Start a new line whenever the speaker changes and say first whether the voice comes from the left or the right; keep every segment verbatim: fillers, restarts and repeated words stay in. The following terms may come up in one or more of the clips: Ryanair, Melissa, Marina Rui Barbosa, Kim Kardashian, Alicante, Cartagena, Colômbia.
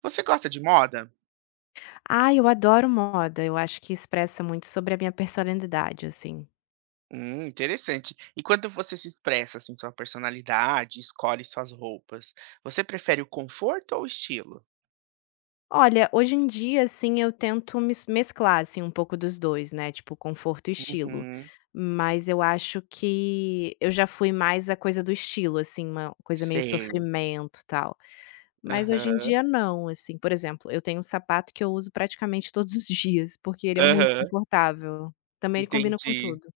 right: Você gosta de moda?
left: Ah, eu adoro moda, eu acho que expressa muito sobre a minha personalidade, assim.
right: Hum, interessante. E quando você se expressa assim, sua personalidade, escolhe suas roupas, você prefere o conforto ou o estilo?
left: Olha, hoje em dia, assim, eu tento mes mesclar, assim, um pouco dos dois, né, tipo conforto e estilo.
right: Uhum,
left: Mas eu acho que eu já fui mais a coisa do estilo, assim, uma coisa meio
right: sei.
left: sofrimento, tal. Mas hoje em
right: Aham,
left: dia não, assim, por exemplo, eu tenho um sapato que eu uso praticamente todos os dias, porque ele é muito
right: aham,
left: confortável. Também ele combina com
right: entendi,
left: tudo.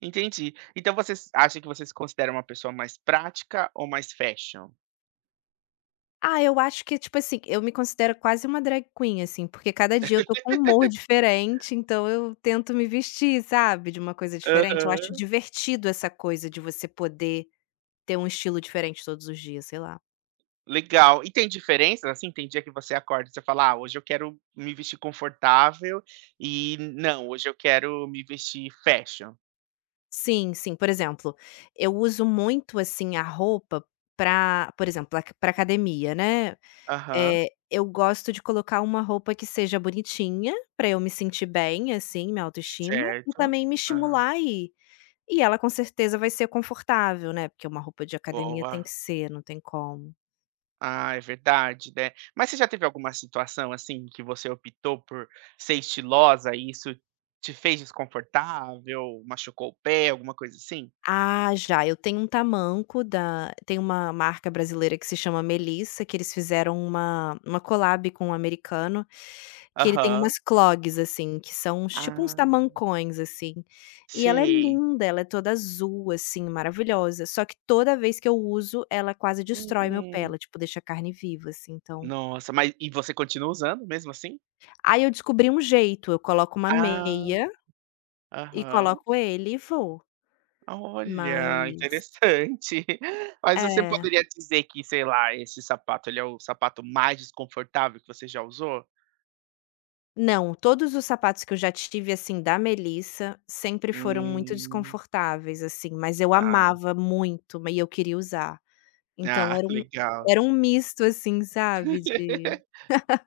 right: entendi. Então você s- acha que você se considera uma pessoa mais prática ou mais fashion?
left: Ah, eu acho que, tipo assim, eu me considero quase uma drag queen, assim, porque cada dia eu tô com um humor diferente, então eu tento me vestir, sabe, de uma coisa diferente. Eu acho
right: Aham.
left: divertido essa coisa de você poder ter um estilo diferente todos os dias, sei lá.
right: Legal. E tem diferenças, assim? Tem dia que você acorda e você fala, ah, hoje eu quero me vestir confortável e não, hoje eu quero me vestir fashion.
left: Sim, sim. Por exemplo, eu uso muito, assim, a roupa pra por exemplo, ac pra academia, né,
right: Aham.
left: eh, eu gosto de colocar uma roupa que seja bonitinha, pra eu me sentir bem, assim, minha autoestima, e
right: Certo.
left: também me
right: Aham.
left: estimular a. E ela com certeza vai ser confortável, né, porque uma roupa de academia tem
right: Boa.
left: que ser, não tem como.
right: Ah, é verdade, né. Mas você já teve alguma situação, assim, que você optou por ser estilosa e isso te fez desconfortável, machucou o pé, alguma coisa assim?
left: Ah, já, eu tenho um tamanco da tem uma marca brasileira que se chama Melissa, que eles fizeram uma uma collab com um americano, que ele tem
right: Aham.
left: umas clogs, assim, que são uns tipo uns
right: Ah,
left: tamancões, assim. E ela é
right: sei.
left: linda, ela é toda azul, assim, maravilhosa, só que toda vez que eu uso, ela quase
right: Hum.
left: destrói meu pé,
right: Hum.
left: ela, tipo, deixa a carne viva, assim, então
right: Nossa, mas e você continua usando mesmo assim?
left: aí eu descobri um jeito, eu coloco uma
right: Ah,
left: meia. E
right: aham.
left: coloco ele e vou,
right: Olha,
left: mas
right: interessante. Mas você
left: é.
right: poderia dizer que, sei lá, esse sapato ele é o sapato mais desconfortável que você já usou?
left: Não, todos os sapatos que eu já tive, assim, da Melissa, sempre foram muito
right: Hum,
left: desconfortáveis, assim, mas eu
right: tá.
left: amava muito, ma e eu queria usar. Então
right: Ah,
left: era um
right: legal.
left: era um misto, assim, sabe, de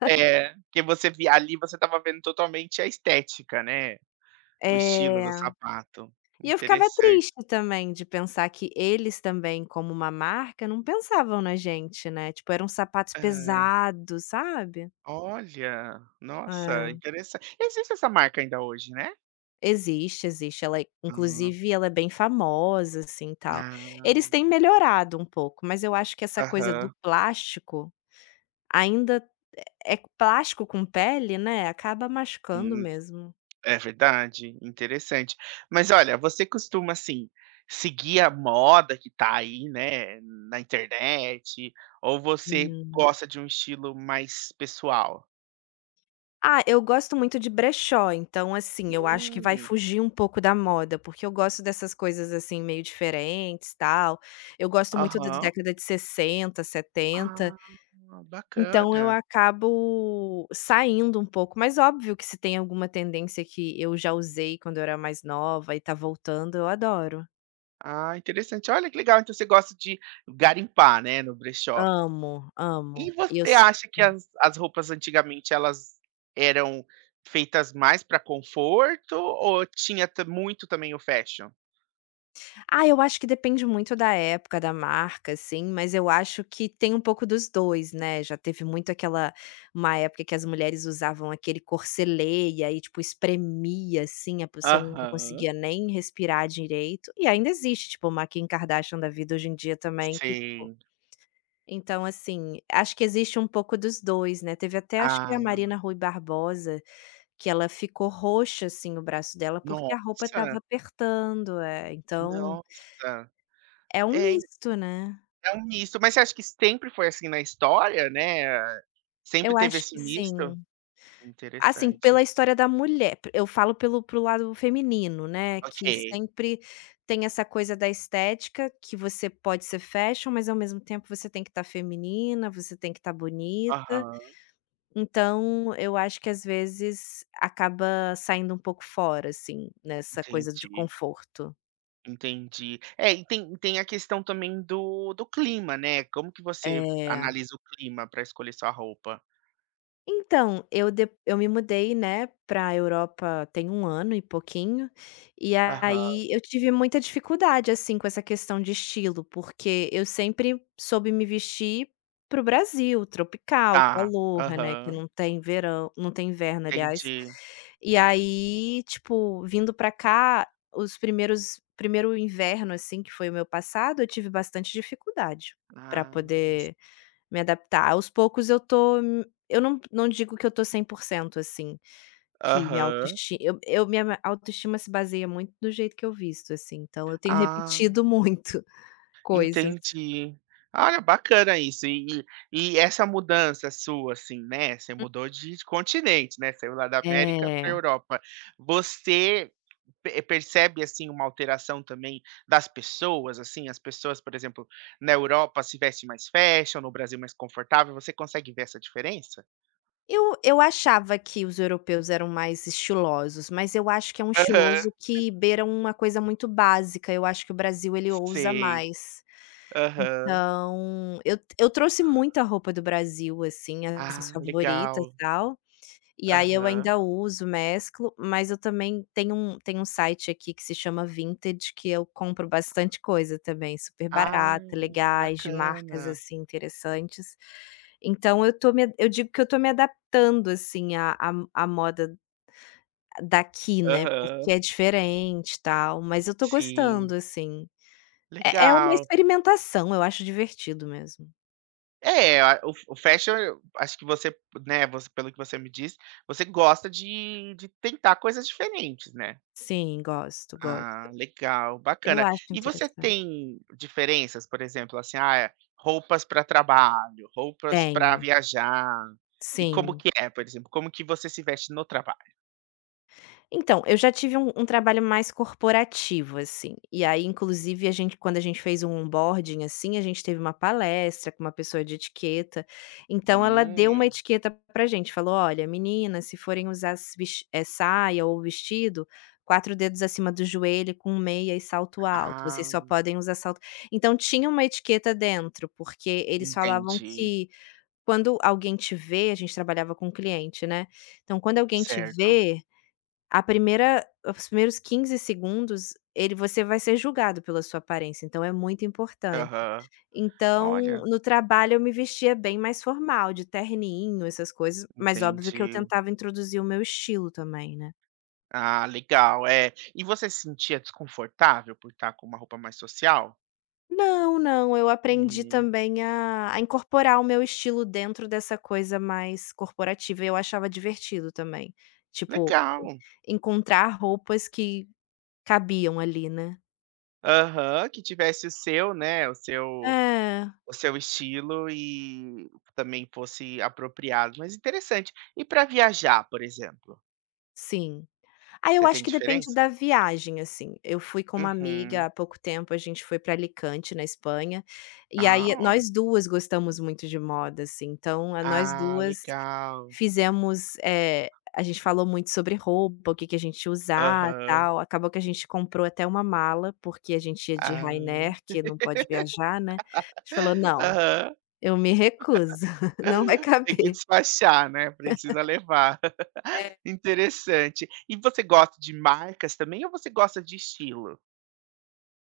right: É, porque você via ali você estava vendo totalmente a estética, né, o estilo do
left: é.
right: sapato.
left: E eu ficava
right: Interessante.
left: triste também de pensar que eles também, como uma marca, não pensavam na gente, né, tipo, eram sapatos
right: Hã,
left: pesados, sabe?
right: olha, nossa,
left: É.
right: interessante existe essa marca ainda hoje, né?
left: Existe, existe. Ela é
right: Hum,
left: inclusive ela é bem famosa, assim, tal.
right: ah,
left: Eles têm melhorado um pouco, mas eu acho que essa coisa do
right: aham.
left: plástico ainda é plástico com pele, né, acaba machucando
right: Hum.
left: mesmo.
right: É verdade, interessante. Mas olha, você costuma, assim, seguir a moda que tá aí, né, na internet, ou você
left: Hum.
right: gosta de um estilo mais pessoal?
left: Ah, eu gosto muito de brechó, então, assim, eu acho que vai
right: Hum,
left: fugir um pouco da moda, porque eu gosto dessas coisas, assim, meio diferentes, tal. Eu gosto muito da
right: aham.
left: década de sessenta setenta.
right: Ah,
left: Então eu
right: bacana.
left: acabo saindo um pouco, mas óbvio que se tem alguma tendência que eu já usei quando eu era mais nova e tá voltando, eu adoro.
right: Ah, interessante. Olha que legal, então você gosta de garimpar, né, no brechó.
left: Amo,
right: E
left: amo. E eu
right: você
left: s
right: acha que
left: hum.
right: as as roupas antigamente elas eram feitas mais para conforto ou tinha ta muito também o fashion?
left: Ah, eu acho que depende muito da época, da marca, assim, mas eu acho que tem um pouco dos dois, né, já teve muito aquela uma época que as mulheres usavam aquele corselet e aí, tipo, espremia, assim, a pessoa não
right: Aham.
left: conseguia nem respirar direito, e ainda existe, tipo, uma Kim Kardashian da vida hoje em dia também que.
right: Sim.
left: Então, assim, acho que existe um pouco dos dois, né, teve até acho que a
right: Ah,
left: Marina Rui Barbosa, que ela ficou roxa, assim, o braço dela,
right: nossa,
left: porque a roupa estava apertando, eh, então
right: nossa.
left: é um
right: É, en
left: misto, né.
right: é um misto. Mas você acha que sempre foi assim na história, né, sempre
left: Eu
right: teve
left: acho
right: esse
left: que
right: misto?
left: sim, assim,
right: Interessante.
left: pela história da mulher, p- eu falo pelo pro lado feminino, né,
right: Ok.
left: que sempre tem essa coisa da estética, que você pode ser fashion, mas ao mesmo tempo você tem que estar feminina, você tem que estar bonita.
right: Aham,
left: Então, eu acho que às vezes acaba saindo um pouco fora, assim, nessa coisa de
right: entendi,
left: conforto.
right: entendi. É, e tem tem a questão também do do clima, né, como que você
left: É.
right: analisa o clima para escolher sua roupa?
left: Então, eu de eu me mudei, né, pra Europa tem um ano e pouquinho, e
right: Aham.
left: aí eu tive muita dificuldade, assim, com essa questão de estilo, porque eu sempre soube me vestir para o Brasil, tropical,
right: Tá.
left: calor, né, que
right: Aham.
left: não tem verão, não tem inverno, aliás.
right: Entendi.
left: E aí, tipo, vindo pra cá, os primeiros primeiro inverno, assim, que foi o meu passado, eu tive bastante dificuldade pra
right: Ah,
left: poder me adaptar. Aos poucos eu tô eu não não digo que eu tô cem por cento assim, que minha
right: aham.
left: autoesti eu eu minha autoestima se baseia muito do jeito que eu visto, assim, então eu tenho
right: Ah.
left: repetido muito coisas.
right: Entendi. Olha, bacana isso. E e e essa mudança sua, assim, né, você mudou de continente, né, saiu lá da América para a
left: É.
right: Europa. Você pe percebe, assim, uma alteração também das pessoas, assim? As pessoas, por exemplo, na Europa se vestem mais fashion, no Brasil mais confortável, você consegue ver essa diferença?
left: Eu eu achava que os europeus eram mais estilosos, mas eu acho que é um
right: Aham.
left: estiloso que beira uma coisa muito básica, eu acho que o Brasil ele ousa
right: Sei.
left: mais.
right: Aham.
left: Então, eu eu trouxe muita roupa do Brasil, assim, as minhas
right: Ah,
left: favoritas, e
right: legal.
left: tal. E aí eu
right: Aham.
left: ainda uso, mesclo, mas eu também tenho um tenho um site aqui que se chama vintage que eu compro bastante coisa também, super
right: Ah,
left: barata, legais, de marcas,
right: bacana.
left: assim, interessantes. Então eu tô me eu digo que eu tô me adaptando, assim, à à à moda daqui, né, porque
right: Aham.
left: é diferente, e tal, mas eu tô
right: Sim.
left: gostando, assim. É é uma
right: Legal.
left: experimentação, eu acho divertido mesmo.
right: É, a o o fashion, eu acho que você, né, você pelo que você me disse, você gosta de de tentar coisas diferentes, né.
left: Sim, gosto, gosto.
right: Ah, legal,
left: Eu
right: bacana.
left: acho
right: E você
left: interessante.
right: tem diferenças, por exemplo, assim, ah, roupas para trabalho, roupas para
left: Tenho,
right: viajar, e como
left: sim.
right: que é, por exemplo, como que você se veste no trabalho?
left: Então, eu já tive um um trabalho mais corporativo, assim, e aí inclusive a gente quando a gente fez um onboarding, assim, a gente teve uma palestra com uma pessoa de etiqueta, então ela deu uma
right: Hum.
left: etiqueta pra gente, falou: "Olha, meninas, se forem usar s ves eh, saia ou vestido, quatro dedos acima do joelho com meia e salto alto,
right: Ah,
left: vocês só podem usar salto". Então tinha uma etiqueta dentro, porque eles falavam
right: entendi.
left: que quando alguém te vê, a gente trabalhava com cliente, né, então quando alguém te
right: Certo.
left: vê a primeira os primeiros quinze segundos, ele você vai ser julgado pela sua aparência, então é muito importante.
right: Aham.
left: Então,
right: Olha,
left: no trabalho eu me vestia bem mais formal, de terninho, essas coisas, mas óbvio que eu
right: entendi.
left: tentava introduzir o meu estilo também, né.
right: Ah, legal, é. E você se sentia desconfortável por estar com uma roupa mais social?
left: Não, não, eu aprendi
right: Uhum.
left: também a a incorporar o meu estilo dentro dessa coisa mais corporativa e eu achava divertido também, tipo,
right: Legal.
left: encontrar roupas que cabiam ali, né.
right: Aham, que tivesse o seu, né, o seu
left: É,
right: o seu estilo e também fosse apropriado, mas interessante. E para viajar, por exemplo,
left: sim. Ah, eu
right: você tem
left: acho que depende
right: diferença?
left: da viagem, assim. Eu fui com uma amiga
right: Uhum.
left: há pouco tempo, a gente foi para Alicante, na Espanha, e
right: Ah,
left: aí
right: ó.
left: nós duas gostamos muito de moda, assim, então a nós
right: Ah,
left: duas
right: legal.
left: fizemos, eh, a gente falou muito sobre roupa, o que que a gente ia usar,
right: Aham.
left: tal, acabou que a gente comprou até uma mala, porque a gente ia de
right: Ah.
left: Ryanair, que não pode viajar, né. A gente falou: "Não,
right: Aham.
left: eu me recuso, não vai
right: Tem que
left: caber".
right: disfarçar, né, precisa levar.
left: É.
right: Interessante. E você gosta de marcas também ou você gosta de estilo?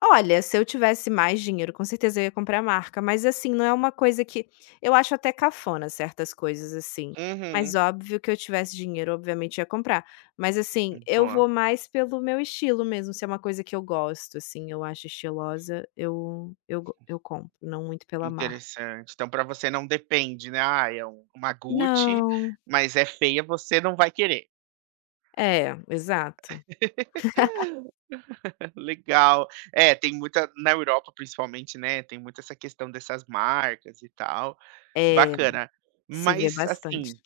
left: Olha, se eu tivesse mais dinheiro, com certeza eu ia comprar marca, mas assim, não é uma coisa que eu acho até cafona certas coisas, assim, mas
right: Uhum.
left: óbvio que eu tivesse dinheiro, obviamente ia comprar, mas assim, eu
right: Boa,
left: vou mais pelo meu estilo mesmo, se é uma coisa que eu gosto, assim, eu acho estilosa, eu eu go eu compro, não muito pela marca.
right: interessante. Então para você não depende, né, ah, é um uma Gucci,
left: Não.
right: mas é feia, você não vai querer.
left: É, exato.
right: Legal. É, tem muita na Europa principalmente, né, tem muito essa questão dessas marcas e tal.
left: É,
right: Bacana.
left: se vê
right: Mas,
left: bastante.
right: assim.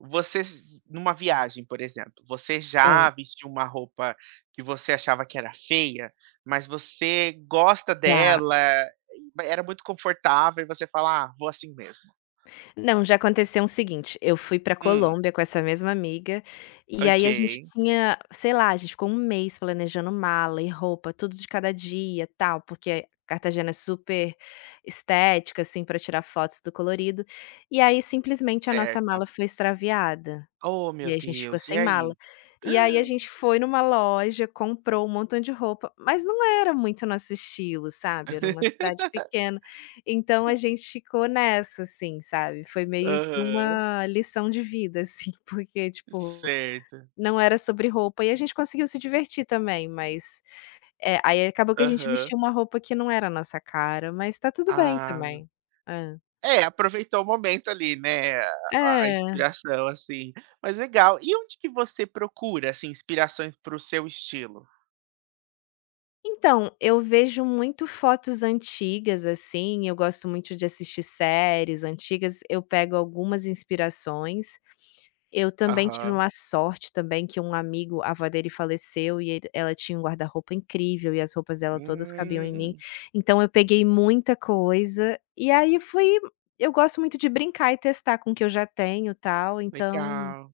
right: Vocês numa viagem, por exemplo, você
left: Hã,
right: já vestiu uma roupa que você achava que era feia, mas você gosta
left: já.
right: dela, e ba- era muito confortável e você fala: "Ah, vou assim mesmo".
left: Não, já aconteceu o seguinte, eu fui pra
right: Hum,
left: Colômbia com essa mesma amiga, e aí a gente
right: ok,
left: tinha, sei lá, a gente ficou um mês planejando mala e roupa, tudo de cada dia, tal, porque Cartagena é super estética, assim, pra tirar fotos do colorido, e aí simplesmente a nossa
right: certo.
left: mala foi extraviada.
right: Oh, meu
left: E aí a gente ficou
right: Deus, e
left: sem mala.
right: aí?
left: E aí a gente foi numa loja, comprou um montão de roupa, mas não era muito nosso estilo, sabe, era uma cidade pequena. Então a gente ficou nessa, assim, sabe, foi meio que
right: Aham,
left: uma lição de vida, assim, porque, tipo,
right: certo.
left: não era sobre roupa e a gente conseguiu se divertir também, mas, eh, aí acabou que a gente
right: Aham.
left: vestiu uma roupa que não era a nossa cara, mas tá tudo bem
right: Ah.
left: também. Hã.
right: É, aproveitou o momento ali, né, a a
left: É.
right: inspiração, assim. Mas legal. E onde que você procura, assim, inspirações para o seu estilo?
left: Então, eu vejo muito fotos antigas, assim, eu gosto muito de assistir séries antigas, eu pego algumas inspirações. Eu também tive
right: Aham.
left: uma sorte também que um amigo, a avó dele faleceu e ele ela tinha um guarda-roupa incrível e as roupas dela todas cabiam em mim,
right: Hum,
left: então eu peguei muita coisa, e aí fui, eu gosto muito de brincar e testar com o que eu já tenho, tal, então
right: legal,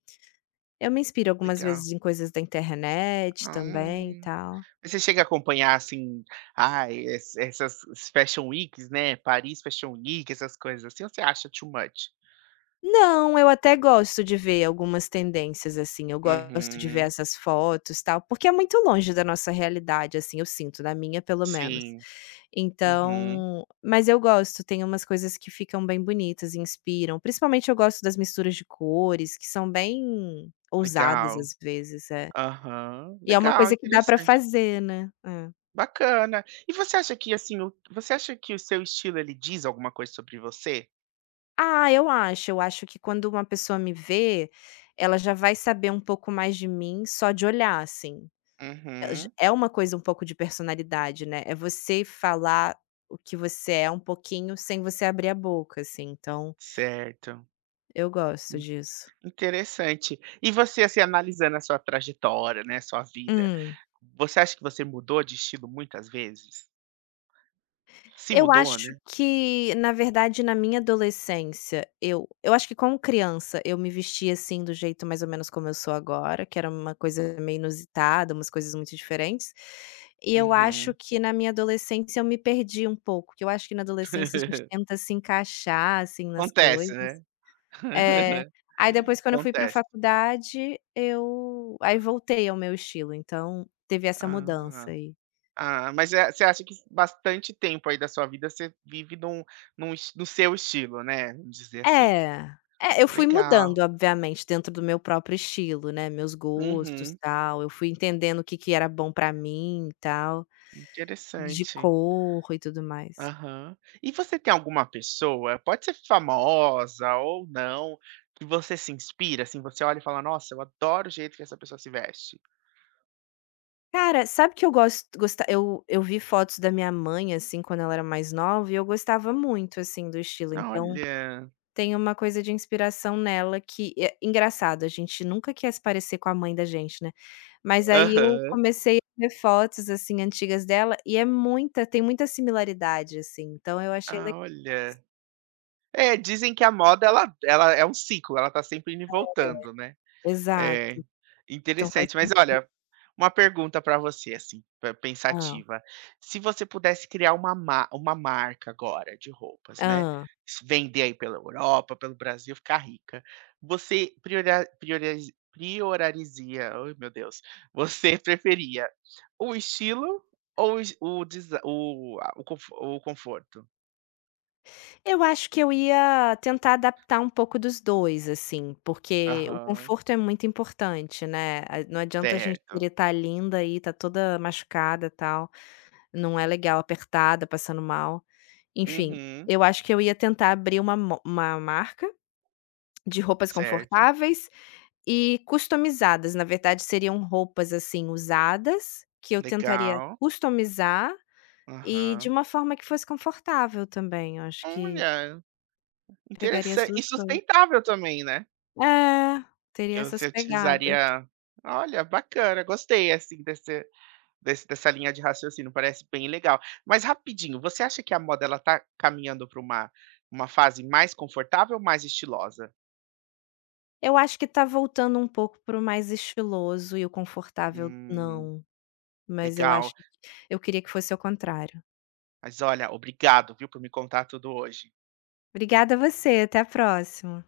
left: eu me inspiro algumas
right: legal.
left: vezes em coisas da internet também,
right: Hum.
left: tal.
right: Você chega a acompanhar, assim, ai, es essas Fashion Weeks, né, Paris Fashion Week, essas coisas assim, ou você acha too much?
left: Não, eu até gosto de ver algumas tendências, assim, eu gosto de ver
right: Uhum.
left: essas fotos, tal, porque é muito longe da nossa realidade, assim, eu sinto, da minha pelo menos.
right: Sim. Uhum.
left: Então, mas eu gosto, tem umas coisas que ficam bem bonitas e inspiram, principalmente eu gosto das misturas de cores, que são bem ousadas
right: Legal.
left: às vezes, é.
right: Aham.
left: E é uma
right: Legal,
left: coisa que dá pra
right: interessante.
left: fazer, né. É.
right: Bacana. E você acha que assim, o você acha que o seu estilo ele diz alguma coisa sobre você?
left: Ah, eu acho, eu acho que quando uma pessoa me vê, ela já vai saber um pouco mais de mim só de olhar, assim. É j
right: Uhum.
left: é uma coisa um pouco de personalidade, né, é você falar o que você é um pouquinho sem você abrir a boca, assim, então
right: Certo.
left: eu gosto
right: In
left: disso.
right: Interessante. E você, assim, analisando a sua trajetória, né, sua vida,
left: Hum.
right: você acha que você mudou de estilo muitas vezes? Se
left: Eu
right: mudou,
left: acho
right: né?
left: que, na verdade, na minha adolescência, eu eu acho que como criança eu me vestia, assim, do jeito mais ou menos como eu sou agora, que era uma coisa meio inusitada, umas coisas muito diferentes. E eu acho
right: Uhum.
left: que na minha adolescência eu me perdi um pouco, que eu acho que na adolescência a gente tenta se encaixar, assim, nas
right: Acontece,
left: coisas.
right: né?
left: É. Aí depois quando eu fui pra
right: Acontece.
left: faculdade, eu aí voltei ao meu estilo, então teve essa mudança
right: Ah.
left: aí.
right: Ah, mas é você acha que bastante tempo aí da sua vida você vive num num es no seu estilo, né, vamos dizer assim.
left: É. É, eu fui
right: Legal.
left: mudando obviamente dentro do meu próprio estilo, né, meus gostos,
right: Uhum,
left: tal, eu fui entendendo o que que era bom pra mim e tal, de
right: interessante.
left: cor e tudo mais.
right: Aham. E você tem alguma pessoa, pode ser famosa ou não, que você se inspira, assim, você olha e fala: "Nossa, eu adoro o jeito que essa pessoa se veste".
left: Cara, sabe que eu gosto gosta eu eu vi fotos da minha mãe, assim, quando ela era mais nova e eu gostava muito, assim, do estilo, então.
right: Olha.
left: Tem uma coisa de inspiração nela que é engraçado, a gente nunca quer se parecer com a mãe da gente, né. Mas aí eu
right: Aham.
left: comecei a ver fotos, assim, antigas dela e é muita tem muita similaridade, assim, então eu achei le
right: Ah, olha. É, dizem que a moda ela ela é um ciclo, ela tá sempre indo e voltando, né. É,
left: exato, então faz
right: interessante.
left: sen
right: Mas olha, uma pergunta para você, assim, pe
left: hã,
right: pensativa. Se você pudesse criar uma ma uma marca agora de roupas, né,
left: hã.
right: se vender aí pela Europa, pelo Brasil, ficar rica, você priora prioriza priorariza ai meu Deus, você preferia o estilo ou es o desa o a o conf o conforto?
left: Eu acho que eu ia tentar adaptar um pouco dos dois, assim, porque o
right: Aham,
left: conforto é muito importante, né, a não adianta a gente querer
right: certo.
left: estar linda e estar toda machucada, tal. Não é legal, apertada, passando mal. Enfim,
right: Uhum,
left: eu acho que eu ia tentar abrir uma mo uma marca de roupas
right: certo.
left: confortáveis e customizadas, na verdade seriam roupas, assim, usadas, que eu tentaria
right: Legal.
left: customizar e de
right: Aham.
left: uma forma que fosse confortável também, eu acho que
right: Olha.
left: pegaria as
right: Interessante
left: duas
right: e
left: coisas.
right: sustentável também, né,
left: É, teria
right: que
left: essas
right: você
left: pegadas.
right: utilizaria olha, bacana, gostei, assim, desse desse dessa linha de raciocínio, parece bem legal. Mas rapidinho, você acha que a moda ela tá caminhando para uma uma fase mais confortável ou mais estilosa?
left: Eu acho que tá voltando um pouco para o mais estiloso e o confortável
right: Hum,
left: não, mas eu
right: legal.
left: acho eu queria que fosse ao contrário.
right: Mas olha, obrigado, viu, por me contar tudo hoje.
left: Obrigada a você, até a próxima.